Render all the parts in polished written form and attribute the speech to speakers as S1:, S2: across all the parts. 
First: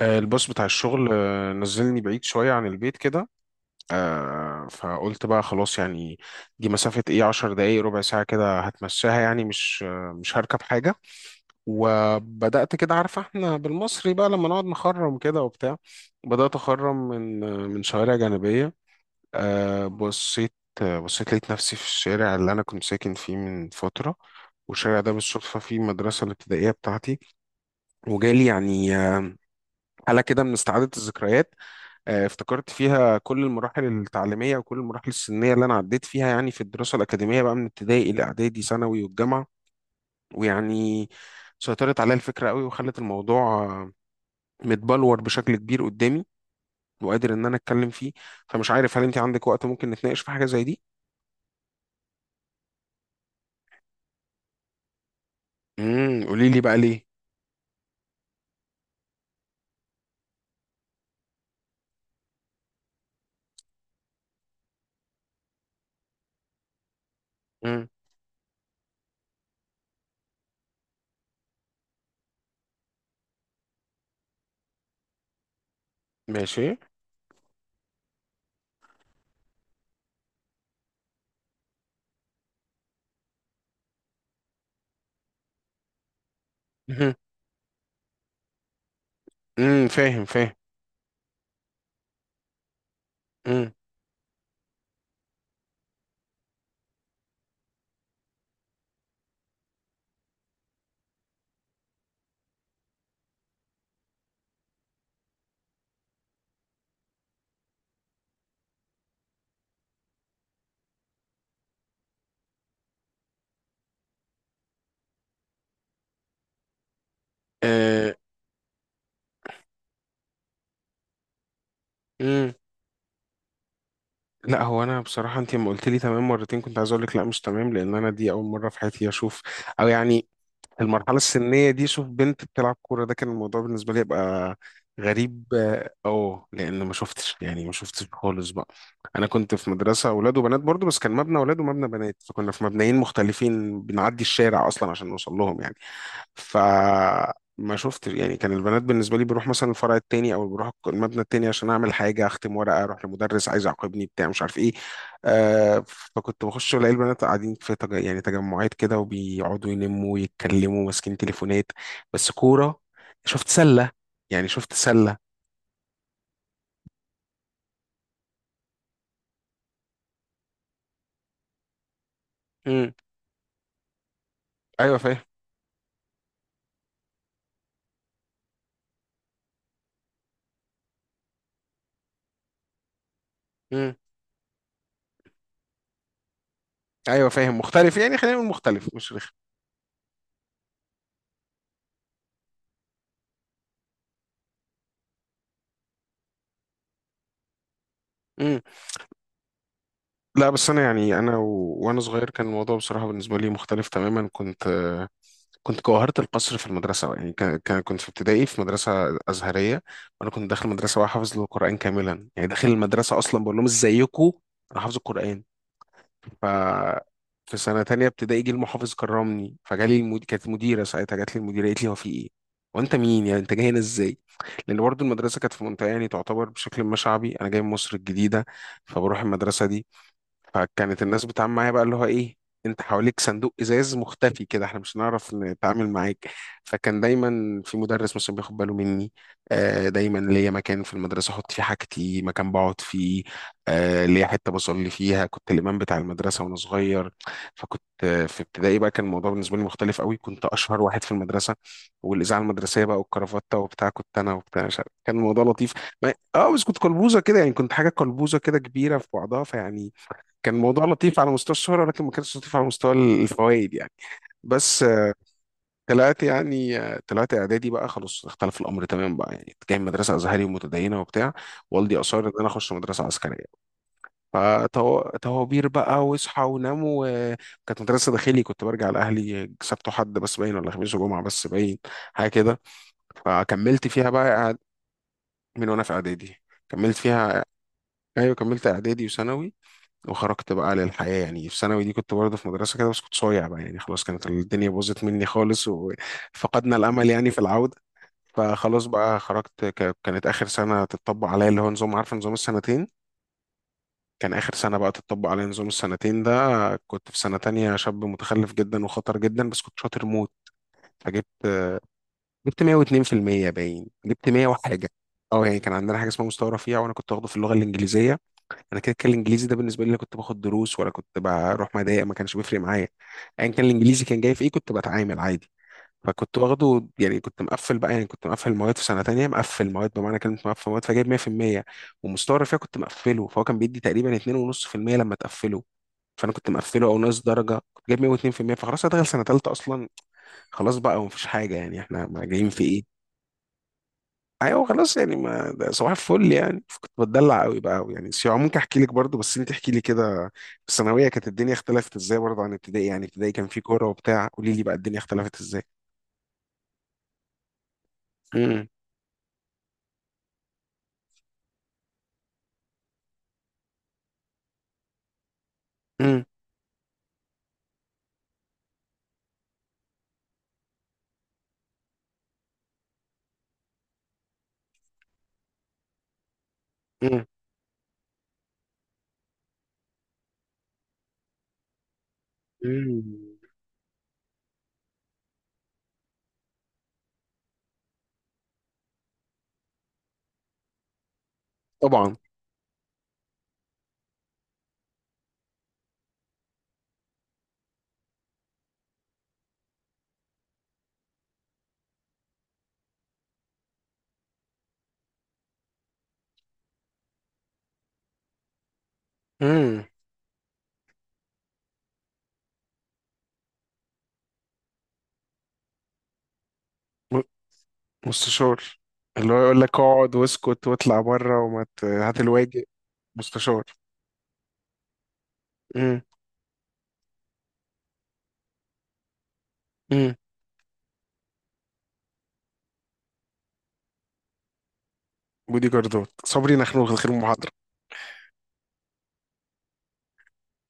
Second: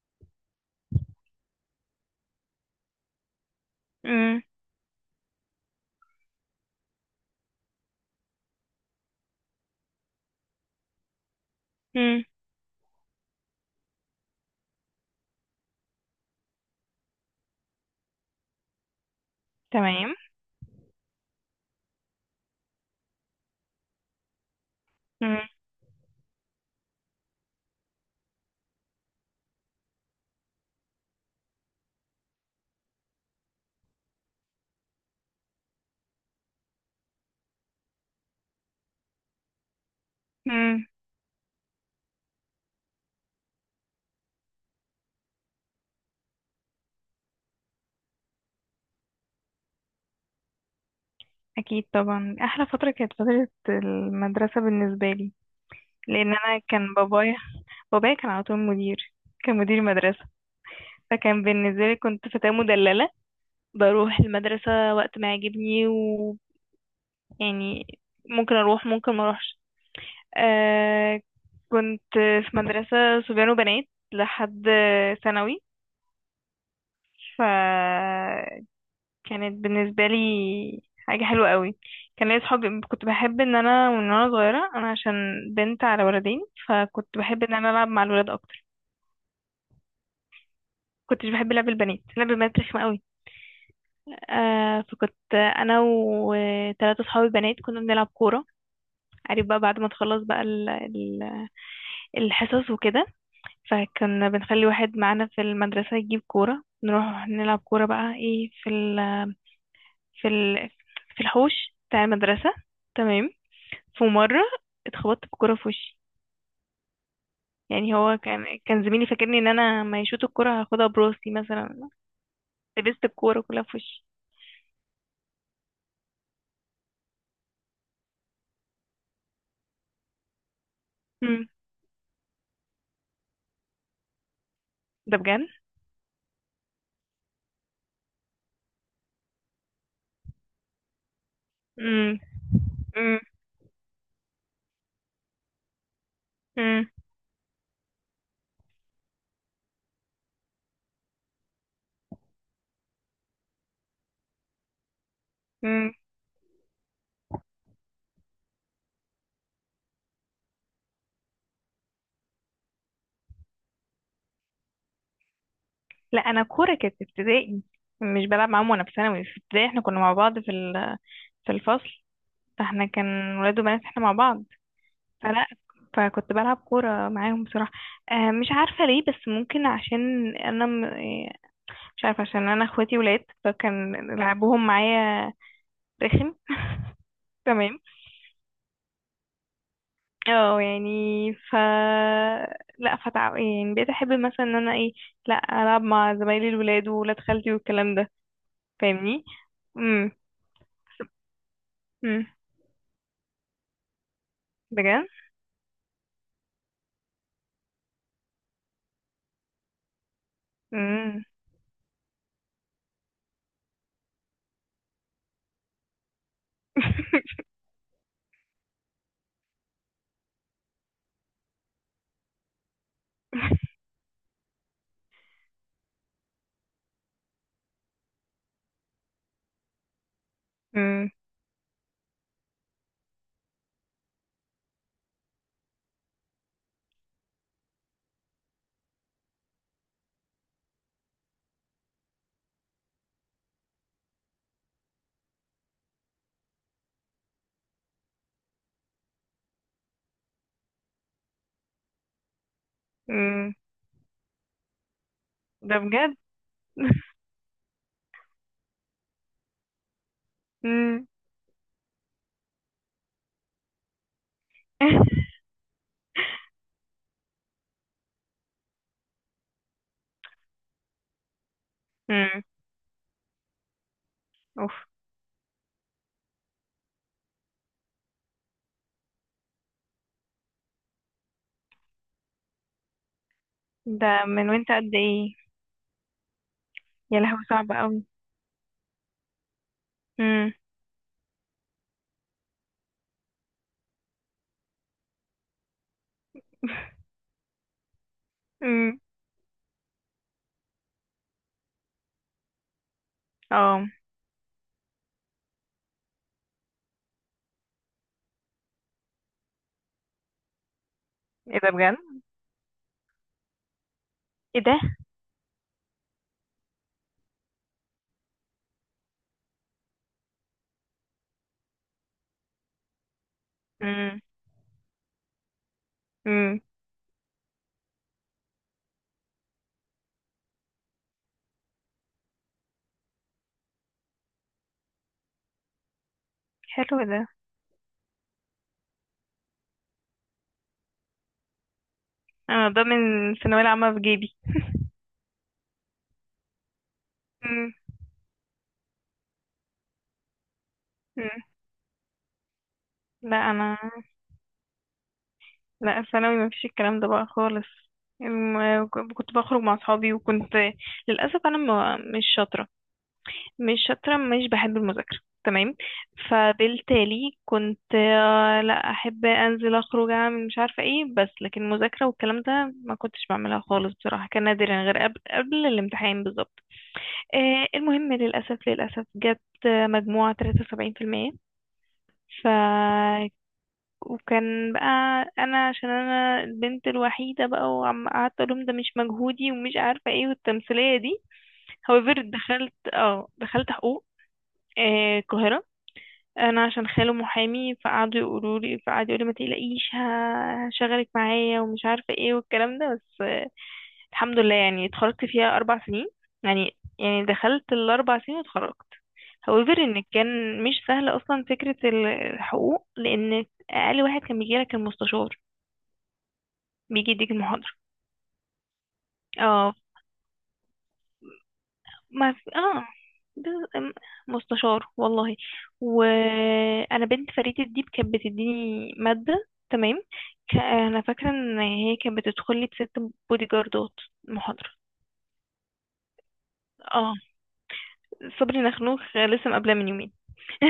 S1: الباص بتاع الشغل نزلني بعيد شوية عن البيت كده.
S2: امم،
S1: فقلت بقى خلاص يعني دي مسافة ايه 10 دقايق ربع ساعة كده هتمشاها يعني مش هركب حاجة.
S2: امم.
S1: وبدأت كده عارفة احنا بالمصري بقى لما نقعد نخرم كده وبتاع. بدأت أخرم من شوارع جانبية.
S2: تمام.
S1: بصيت. بصيت لقيت نفسي في الشارع اللي أنا كنت ساكن فيه من فترة. والشارع ده
S2: امم،
S1: بالصدفة فيه المدرسة الابتدائية بتاعتي. وجالي يعني حالة كده من استعادة الذكريات. افتكرت فيها كل المراحل التعليمية وكل المراحل السنية اللي أنا عديت فيها يعني في الدراسة الأكاديمية بقى من ابتدائي إلى إعدادي ثانوي والجامعة.
S2: امم.
S1: ويعني سيطرت عليا الفكرة قوي وخلت الموضوع متبلور بشكل كبير قدامي وقادر إن أنا أتكلم فيه. فمش عارف هل أنت عندك وقت ممكن نتناقش في حاجة زي دي؟
S2: اكيد طبعا، احلى فتره كانت فتره المدرسه بالنسبه لي،
S1: امم،
S2: لان
S1: قولي لي
S2: انا
S1: بقى
S2: كان
S1: ليه؟
S2: بابايا، كان على طول مدير، كان مدير مدرسه. فكان بالنسبه لي كنت فتاه مدلله، بروح المدرسه وقت ما يعجبني، ويعني
S1: امم.
S2: ممكن اروح ممكن ما اروحش. آه كنت في مدرسه صبيان وبنات لحد ثانوي.
S1: ماشي.
S2: ف كانت بالنسبة لي حاجة حلوة قوي. كان ليا صحابي، كنت بحب ان انا من وانا صغيرة، انا عشان بنت على ولدين
S1: مهم.
S2: فكنت بحب ان انا العب مع الولاد اكتر.
S1: امم، فاهم فاهم.
S2: كنتش بحب لعب البنات، لعب البنات رخمة قوي.
S1: امم.
S2: فكنت انا وثلاثة صحابي بنات كنا بنلعب كورة. عارف بقى، بعد ما تخلص بقى الحصص وكده، فكنا بنخلي واحد معانا في المدرسة يجيب كورة، نروح نلعب كورة بقى ايه في ال في ال في الحوش بتاع المدرسة. تمام. في مرة اتخبطت بكرة في وشي. يعني
S1: آه،
S2: هو كان زميلي، فاكرني ان انا ما يشوط الكرة هاخدها براسي مثلا.
S1: امم.
S2: لبست الكورة كلها في وشي.
S1: لا، هو انا بصراحه انت لما قلت لي تمام مرتين كنت عايز اقول لك لا مش تمام لان انا دي اول مره في حياتي اشوف. او يعني المرحلة
S2: امم.
S1: السنية دي شوف بنت بتلعب كورة ده كان الموضوع بالنسبة لي يبقى
S2: ده بجد.
S1: غريب لأن ما شفتش يعني ما شفتش خالص بقى. أنا كنت في مدرسة أولاد وبنات برضو بس كان مبنى أولاد ومبنى بنات
S2: امم،
S1: فكنا في مبنيين
S2: امم،
S1: مختلفين بنعدي الشارع أصلا عشان نوصل لهم يعني.
S2: امم،
S1: فما شفتش يعني، كان البنات بالنسبة لي بروح مثلا الفرع التاني أو بروح المبنى التاني عشان أعمل حاجة أختم ورقة أروح لمدرس عايز يعاقبني بتاع مش عارف إيه. آه
S2: امم.
S1: فكنت بخش الاقي البنات قاعدين في يعني تجمعات كده وبيقعدوا يلموا ويتكلموا ماسكين تليفونات بس كورة. شفت سلة. يعني شفت سلة.
S2: لا، انا الكورة كانت في ابتدائي، مش بلعب معاهم وانا في ثانوي. في ابتدائي احنا كنا مع بعض في ال... في الفصل، فاحنا
S1: امم،
S2: كان ولاد وبنات احنا مع بعض.
S1: ايوه فاهم.
S2: فلا، فكنت بلعب كورة معاهم بصراحة. مش عارفة ليه، بس ممكن عشان انا، مش عارفة، عشان انا اخواتي ولاد فكان
S1: امم،
S2: لعبهم معايا رخم.
S1: ايوه فاهم،
S2: تمام.
S1: مختلف يعني خلينا نقول مختلف مش رخم.
S2: اه يعني ف لا فتع... يعني بقيت احب مثلا ان انا ايه، لا، العب مع زمايلي الولاد وولاد خالتي والكلام ده.
S1: امم.
S2: فاهمني؟ امم.
S1: لا بس انا يعني وانا
S2: امم.
S1: صغير كان الموضوع بصراحة بالنسبة لي مختلف تماما. كنت
S2: بجد.
S1: كنت جوهرة القصر في المدرسة يعني كنت في ابتدائي في مدرسة أزهرية. وأنا كنت داخل مدرسة
S2: امم.
S1: وحافظ القرآن كاملا يعني داخل المدرسة أصلا بقول لهم إزيكم أنا حافظ القرآن. ففي سنة تانية ابتدائي جه المحافظ كرمني فجالي كانت مديرة ساعتها جات لي المديرة قالت لي هو في ايه؟ وانت مين يعني انت جاي هنا ازاي؟ لان برضو المدرسة كانت في منطقة يعني تعتبر بشكل ما شعبي. انا جاي من مصر الجديدة فبروح المدرسة دي. فكانت
S2: امم.
S1: الناس بتتعامل معايا بقى اللي هو ايه انت حواليك صندوق ازاز مختفي كده احنا مش هنعرف نتعامل معاك. فكان دايما في مدرس مثلا بياخد باله مني. دايما ليا مكان في المدرسه احط فيه حاجتي مكان بقعد فيه. ليا حته بصلي فيها كنت الامام بتاع المدرسه وانا صغير. فكنت في ابتدائي بقى كان الموضوع بالنسبه لي مختلف قوي. كنت اشهر واحد في المدرسه والاذاعه المدرسيه بقى
S2: امم.
S1: والكرافته وبتاع. كنت انا وبتاع مش عارف. كان الموضوع لطيف.
S2: ده بجد.
S1: بس كنت قلبوزه كده يعني كنت حاجه قلبوزه كده كبيره في بعضها فيعني كان الموضوع
S2: امم.
S1: لطيف على مستوى الشهرة ولكن ما كانش لطيف على مستوى الفوائد يعني. بس طلعت يعني طلعت إعدادي بقى خلاص اختلف الأمر تماما بقى يعني كنت جاي من مدرسة أزهري ومتدينة وبتاع. والدي أصر إن
S2: امم.
S1: أنا أخش مدرسة عسكرية.
S2: اوف.
S1: فتوابير بقى واصحى ونام وكانت مدرسة داخلي. كنت برجع لأهلي سبت وحد بس باين ولا خميس وجمعة بس باين حاجة كده. فكملت فيها
S2: ده من
S1: بقى
S2: وانت قد ايه؟
S1: من وأنا في إعدادي كملت
S2: يا
S1: فيها.
S2: لهوي، صعب قوي.
S1: أيوه كملت إعدادي وثانوي.
S2: امم.
S1: وخرجت بقى للحياة يعني. في ثانوي دي كنت برضه في مدرسة كده بس كنت صايع بقى يعني خلاص. كانت الدنيا باظت مني خالص وفقدنا الأمل يعني في العودة. فخلاص
S2: امم.
S1: بقى خرجت كانت آخر سنة تتطبق عليا اللي هو نظام، عارف، نظام السنتين.
S2: اه.
S1: كان آخر سنة بقى تتطبق عليا نظام السنتين ده. كنت في سنة تانية شاب متخلف جدا وخطر جدا بس كنت شاطر موت. فجبت
S2: ايه ده بجد!
S1: جبت 102%. باين جبت 100
S2: ايه ده!
S1: وحاجة. اه يعني كان عندنا حاجة اسمها مستوى رفيع وانا كنت واخده في اللغة الإنجليزية. انا كده كان الانجليزي ده بالنسبه لي لا كنت باخد دروس ولا كنت بروح مضايق، ما كانش بيفرق معايا. ايا كان الانجليزي كان
S2: امم.
S1: جاي في ايه كنت بتعامل عادي. فكنت
S2: امم.
S1: واخده يعني كنت مقفل بقى يعني كنت مقفل المواد في سنه تانية مقفل مواد بمعنى كلمه مقفل مواد. فجايب 100%. ومستوى الرفيع كنت مقفله فهو كان بيدي تقريبا 2.5% لما تقفله. فانا كنت مقفله
S2: حلو
S1: او
S2: ده.
S1: ناقص درجه كنت جايب 102%. فخلاص هدخل سنه تالتة اصلا. خلاص بقى ومفيش حاجه يعني احنا ما جايين في
S2: انا ده
S1: ايه.
S2: من الثانويه العامه في جيبي.
S1: ايوه خلاص يعني ما ده صباح الفل يعني. كنت بتدلع قوي
S2: امم.
S1: بقى قوي يعني. سيوة ممكن احكي لك برضو بس انت احكي لي كده في الثانويه كانت
S2: امم.
S1: الدنيا اختلفت ازاي برضو عن ابتدائي يعني. ابتدائي
S2: لا،
S1: كان في
S2: انا،
S1: كوره وبتاع. قولي لي بقى الدنيا اختلفت ازاي.
S2: لا، ثانوي ما فيش الكلام ده بقى خالص.
S1: امم.
S2: الم- كنت بخرج مع اصحابي، وكنت للاسف انا ما مش شاطره، مش بحب المذاكره. تمام.
S1: امم.
S2: فبالتالي كنت، لا احب انزل اخرج اعمل مش عارفه ايه، بس لكن المذاكره والكلام ده ما كنتش بعملها خالص بصراحه، كان نادرا غير قبل الامتحان بالظبط.
S1: امم.
S2: المهم، للأسف للأسف جبت، مجموعة 73%. ف
S1: أمم.
S2: وكان بقى، أنا عشان أنا البنت الوحيدة بقى، وعم قعدت أقولهم ده مش مجهودي ومش عارفة ايه والتمثيلية دي.
S1: طبعا.
S2: However دخلت، حقوق، القاهرة. أنا عشان خاله محامي، فقعدوا يقولوا لي، فقعد يقول لي ما تقلقيش، هشغلك معايا ومش عارفة ايه والكلام ده، بس الحمد لله يعني اتخرجت فيها 4 سنين، يعني، دخلت ال4 سنين واتخرجت. However
S1: امم.
S2: إن كان مش سهل أصلا فكرة الحقوق، لأن أقل واحد كان بيجيلك المستشار، بيجي
S1: م-
S2: يديك المحاضرة.
S1: مستشار. اللي هو يقول لك
S2: اه.
S1: اقعد واسكت واطلع بره وما هات
S2: ما في.
S1: الواجب.
S2: اه.
S1: مستشار.
S2: ب- م- مستشار والله.
S1: امم.
S2: وأنا بنت فريد الديب كانت بتديني مادة. تمام.
S1: امم.
S2: أنا فاكرة إن هي كانت بتدخل لي بست بودي جاردات محاضرة.
S1: بودي جاردات صبري نخنوخ الخير
S2: اه.
S1: محاضره.
S2: صبري نخنوخ لسه مقابلاه من يومين.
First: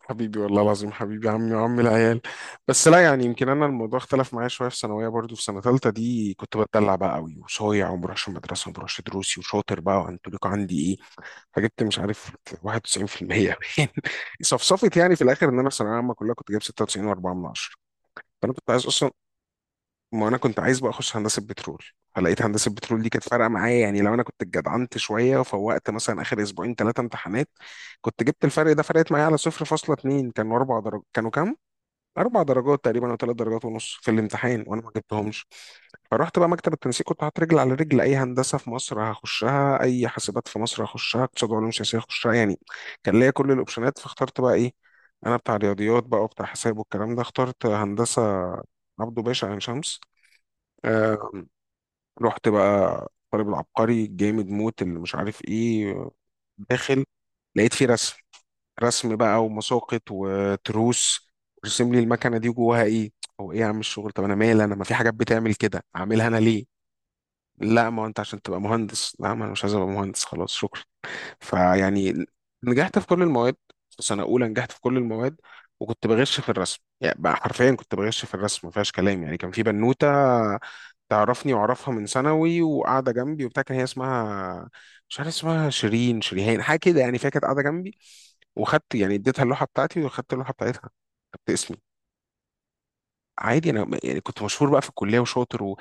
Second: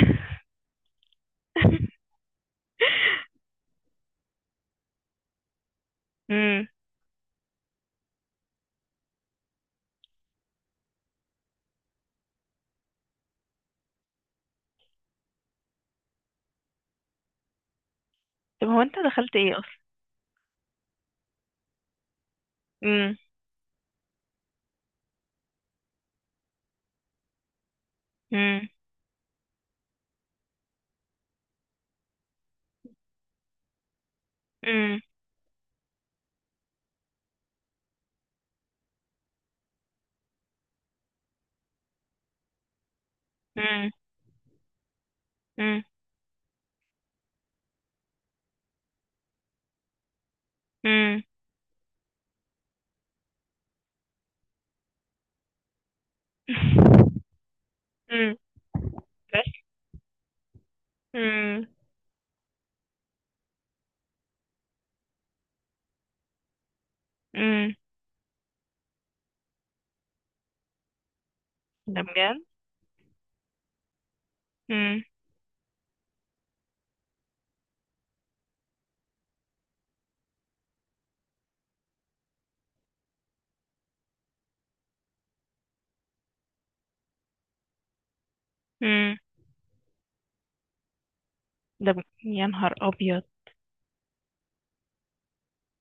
S1: حبيبي والله العظيم حبيبي عمي وعم العيال. بس لا يعني يمكن انا الموضوع اختلف معايا شويه في ثانويه برضو في سنه ثالثه دي كنت
S2: امم.
S1: بتدلع بقى قوي وصايع وما بروحش المدرسه وما بروحش دروسي وشاطر بقى وانتوليكو عندي ايه. فجبت مش عارف 91%. صفصفت يعني في الاخر ان انا في ثانويه عامه كلها كنت جايب 96.4 من 10. فانا
S2: طب
S1: كنت
S2: هو
S1: عايز
S2: انت
S1: اصلا
S2: دخلت ايه اصلا؟
S1: ما انا كنت عايز بقى اخش هندسه بترول. فلقيت هندسه بترول دي
S2: امم،
S1: كانت فارقه معايا يعني لو انا كنت اتجدعنت شويه وفوقت مثلا اخر اسبوعين ثلاثه امتحانات كنت جبت
S2: امم،
S1: الفرق ده. فرقت معايا على 0.2، كانوا اربع درجات، كانوا كام؟ اربع درجات تقريبا او ثلاث درجات ونص في الامتحان وانا ما
S2: امم،
S1: جبتهمش. فرحت بقى مكتب التنسيق كنت حاطط رجل على رجل، اي هندسه في مصر هخشها، اي حاسبات في مصر هخشها، اقتصاد وعلوم سياسيه هخشها يعني. كان ليا كل
S2: امم،
S1: الاوبشنات فاخترت بقى ايه. انا بتاع
S2: امم،
S1: رياضيات بقى وبتاع حساب والكلام ده اخترت هندسه عبده باشا عين شمس. آه.
S2: امم.
S1: رحت بقى طالب العبقري جامد موت اللي مش عارف ايه. داخل لقيت فيه رسم.
S2: امم.
S1: رسم بقى
S2: بس.
S1: ومساقط وتروس.
S2: امم.
S1: رسم لي المكنه دي جواها ايه. هو ايه يا عم الشغل؟ طب انا مالي، انا ما في حاجات بتعمل كده اعملها انا ليه؟
S2: امم.
S1: لا ما هو انت عشان تبقى مهندس. لا ما انا مش عايز ابقى مهندس خلاص شكرا.
S2: ده
S1: فيعني
S2: بجد.
S1: نجحت في كل المواد. في سنه اولى نجحت في كل
S2: امم.
S1: المواد. وكنت بغش في الرسم يعني بقى حرفيا كنت بغش في الرسم ما فيهاش كلام يعني. كان في بنوته تعرفني واعرفها من ثانوي وقاعده جنبي وبتاع كان هي اسمها مش عارف اسمها شيرين شريهان حاجه كده يعني. فهي كانت قاعده جنبي. وخدت يعني
S2: امم.
S1: اديتها اللوحه بتاعتي وخدت اللوحه بتاعتها. كتبت اسمي.
S2: ده ب... يا نهار ابيض!
S1: عادي انا يعني كنت مشهور بقى في الكليه وشاطر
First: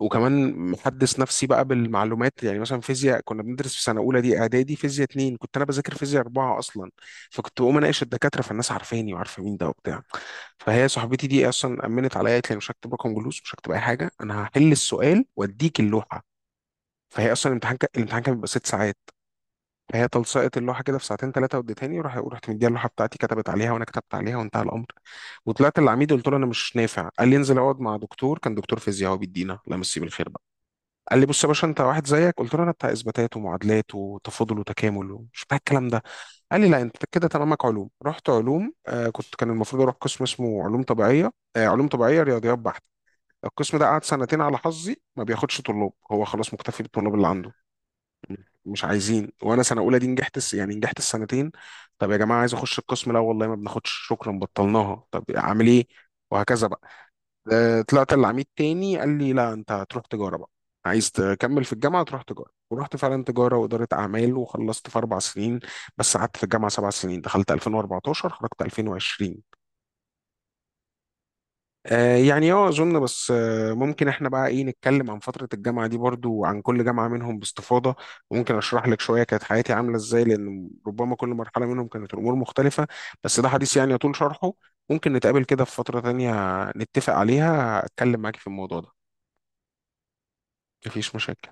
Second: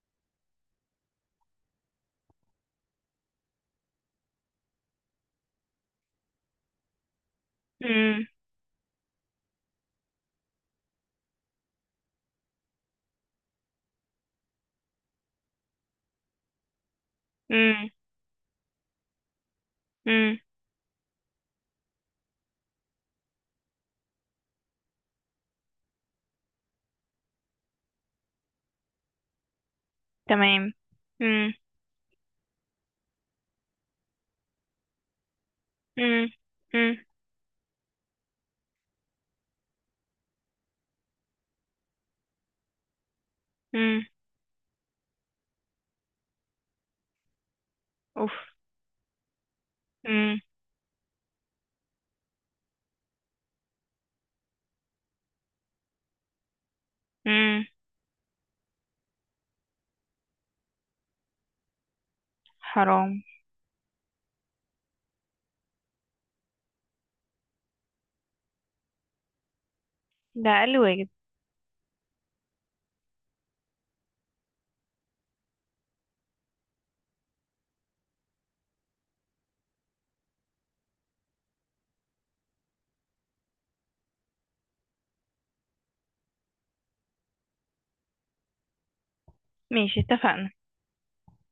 S1: وكمان محدث نفسي بقى بالمعلومات يعني مثلا فيزياء كنا بندرس في سنه اولى دي اعدادي فيزياء اتنين كنت انا بذاكر فيزياء اربعه اصلا. فكنت بقوم اناقش
S2: امم.
S1: الدكاتره فالناس عارفاني وعارفه مين ده وبتاع. فهي صاحبتي دي اصلا امنت عليا قالت لي أنا مش هكتب رقم جلوس مش هكتب اي حاجه انا هحل السؤال واديك اللوحه. فهي اصلا
S2: امم.
S1: الامتحان كان بيبقى 6 ساعات. فهي
S2: امم.
S1: تلصقت اللوحه كده في ساعتين ثلاثه واديتهاني وراح ورحت مديها اللوحه بتاعتي كتبت عليها وانا كتبت عليها وانتهى الامر. وطلعت للعميد قلت له انا مش نافع. قال لي انزل اقعد مع دكتور، كان دكتور فيزياء هو بيدينا، لا مسيه بالخير بقى.
S2: تمام.
S1: قال لي بص يا
S2: امم.
S1: باشا انت واحد زيك. قلت له انا بتاع اثباتات ومعادلات وتفاضل وتكامل ومش بتاع الكلام ده.
S2: امم.
S1: قال لي لا
S2: امم.
S1: انت كده تمامك علوم. رحت علوم. آه كنت كان المفروض اروح قسم اسمه علوم طبيعيه. آه علوم طبيعيه رياضيات بحت. القسم ده
S2: امم.
S1: قعد سنتين على حظي ما بياخدش طلاب. هو خلاص مكتفي بالطلاب اللي عنده.
S2: اوف.
S1: مش عايزين وانا سنه اولى دي نجحت
S2: امم.
S1: يعني نجحت السنتين. طب يا جماعه عايز اخش القسم؟ لا والله ما بناخدش شكرا بطلناها. طب اعمل ايه؟ وهكذا بقى.
S2: امم.
S1: طلعت العميد تاني قال لي لا انت هتروح تجاره بقى. عايز تكمل في الجامعه تروح تجاره. ورحت
S2: حرام.
S1: فعلا تجاره واداره اعمال وخلصت في 4 سنين. بس قعدت في الجامعه 7 سنين. دخلت 2014 خرجت 2020.
S2: ده اقل واجب.
S1: يعني اظن بس ممكن احنا بقى ايه نتكلم عن فترة الجامعة دي برضو وعن كل جامعة منهم باستفاضة. وممكن اشرح لك شوية كانت حياتي عاملة ازاي لان ربما كل مرحلة منهم كانت الامور مختلفة. بس ده حديث يعني يطول شرحه. ممكن نتقابل كده في فترة تانية نتفق عليها اتكلم معاكي في الموضوع ده.
S2: ماشي، اتفقنا.
S1: مفيش مشاكل.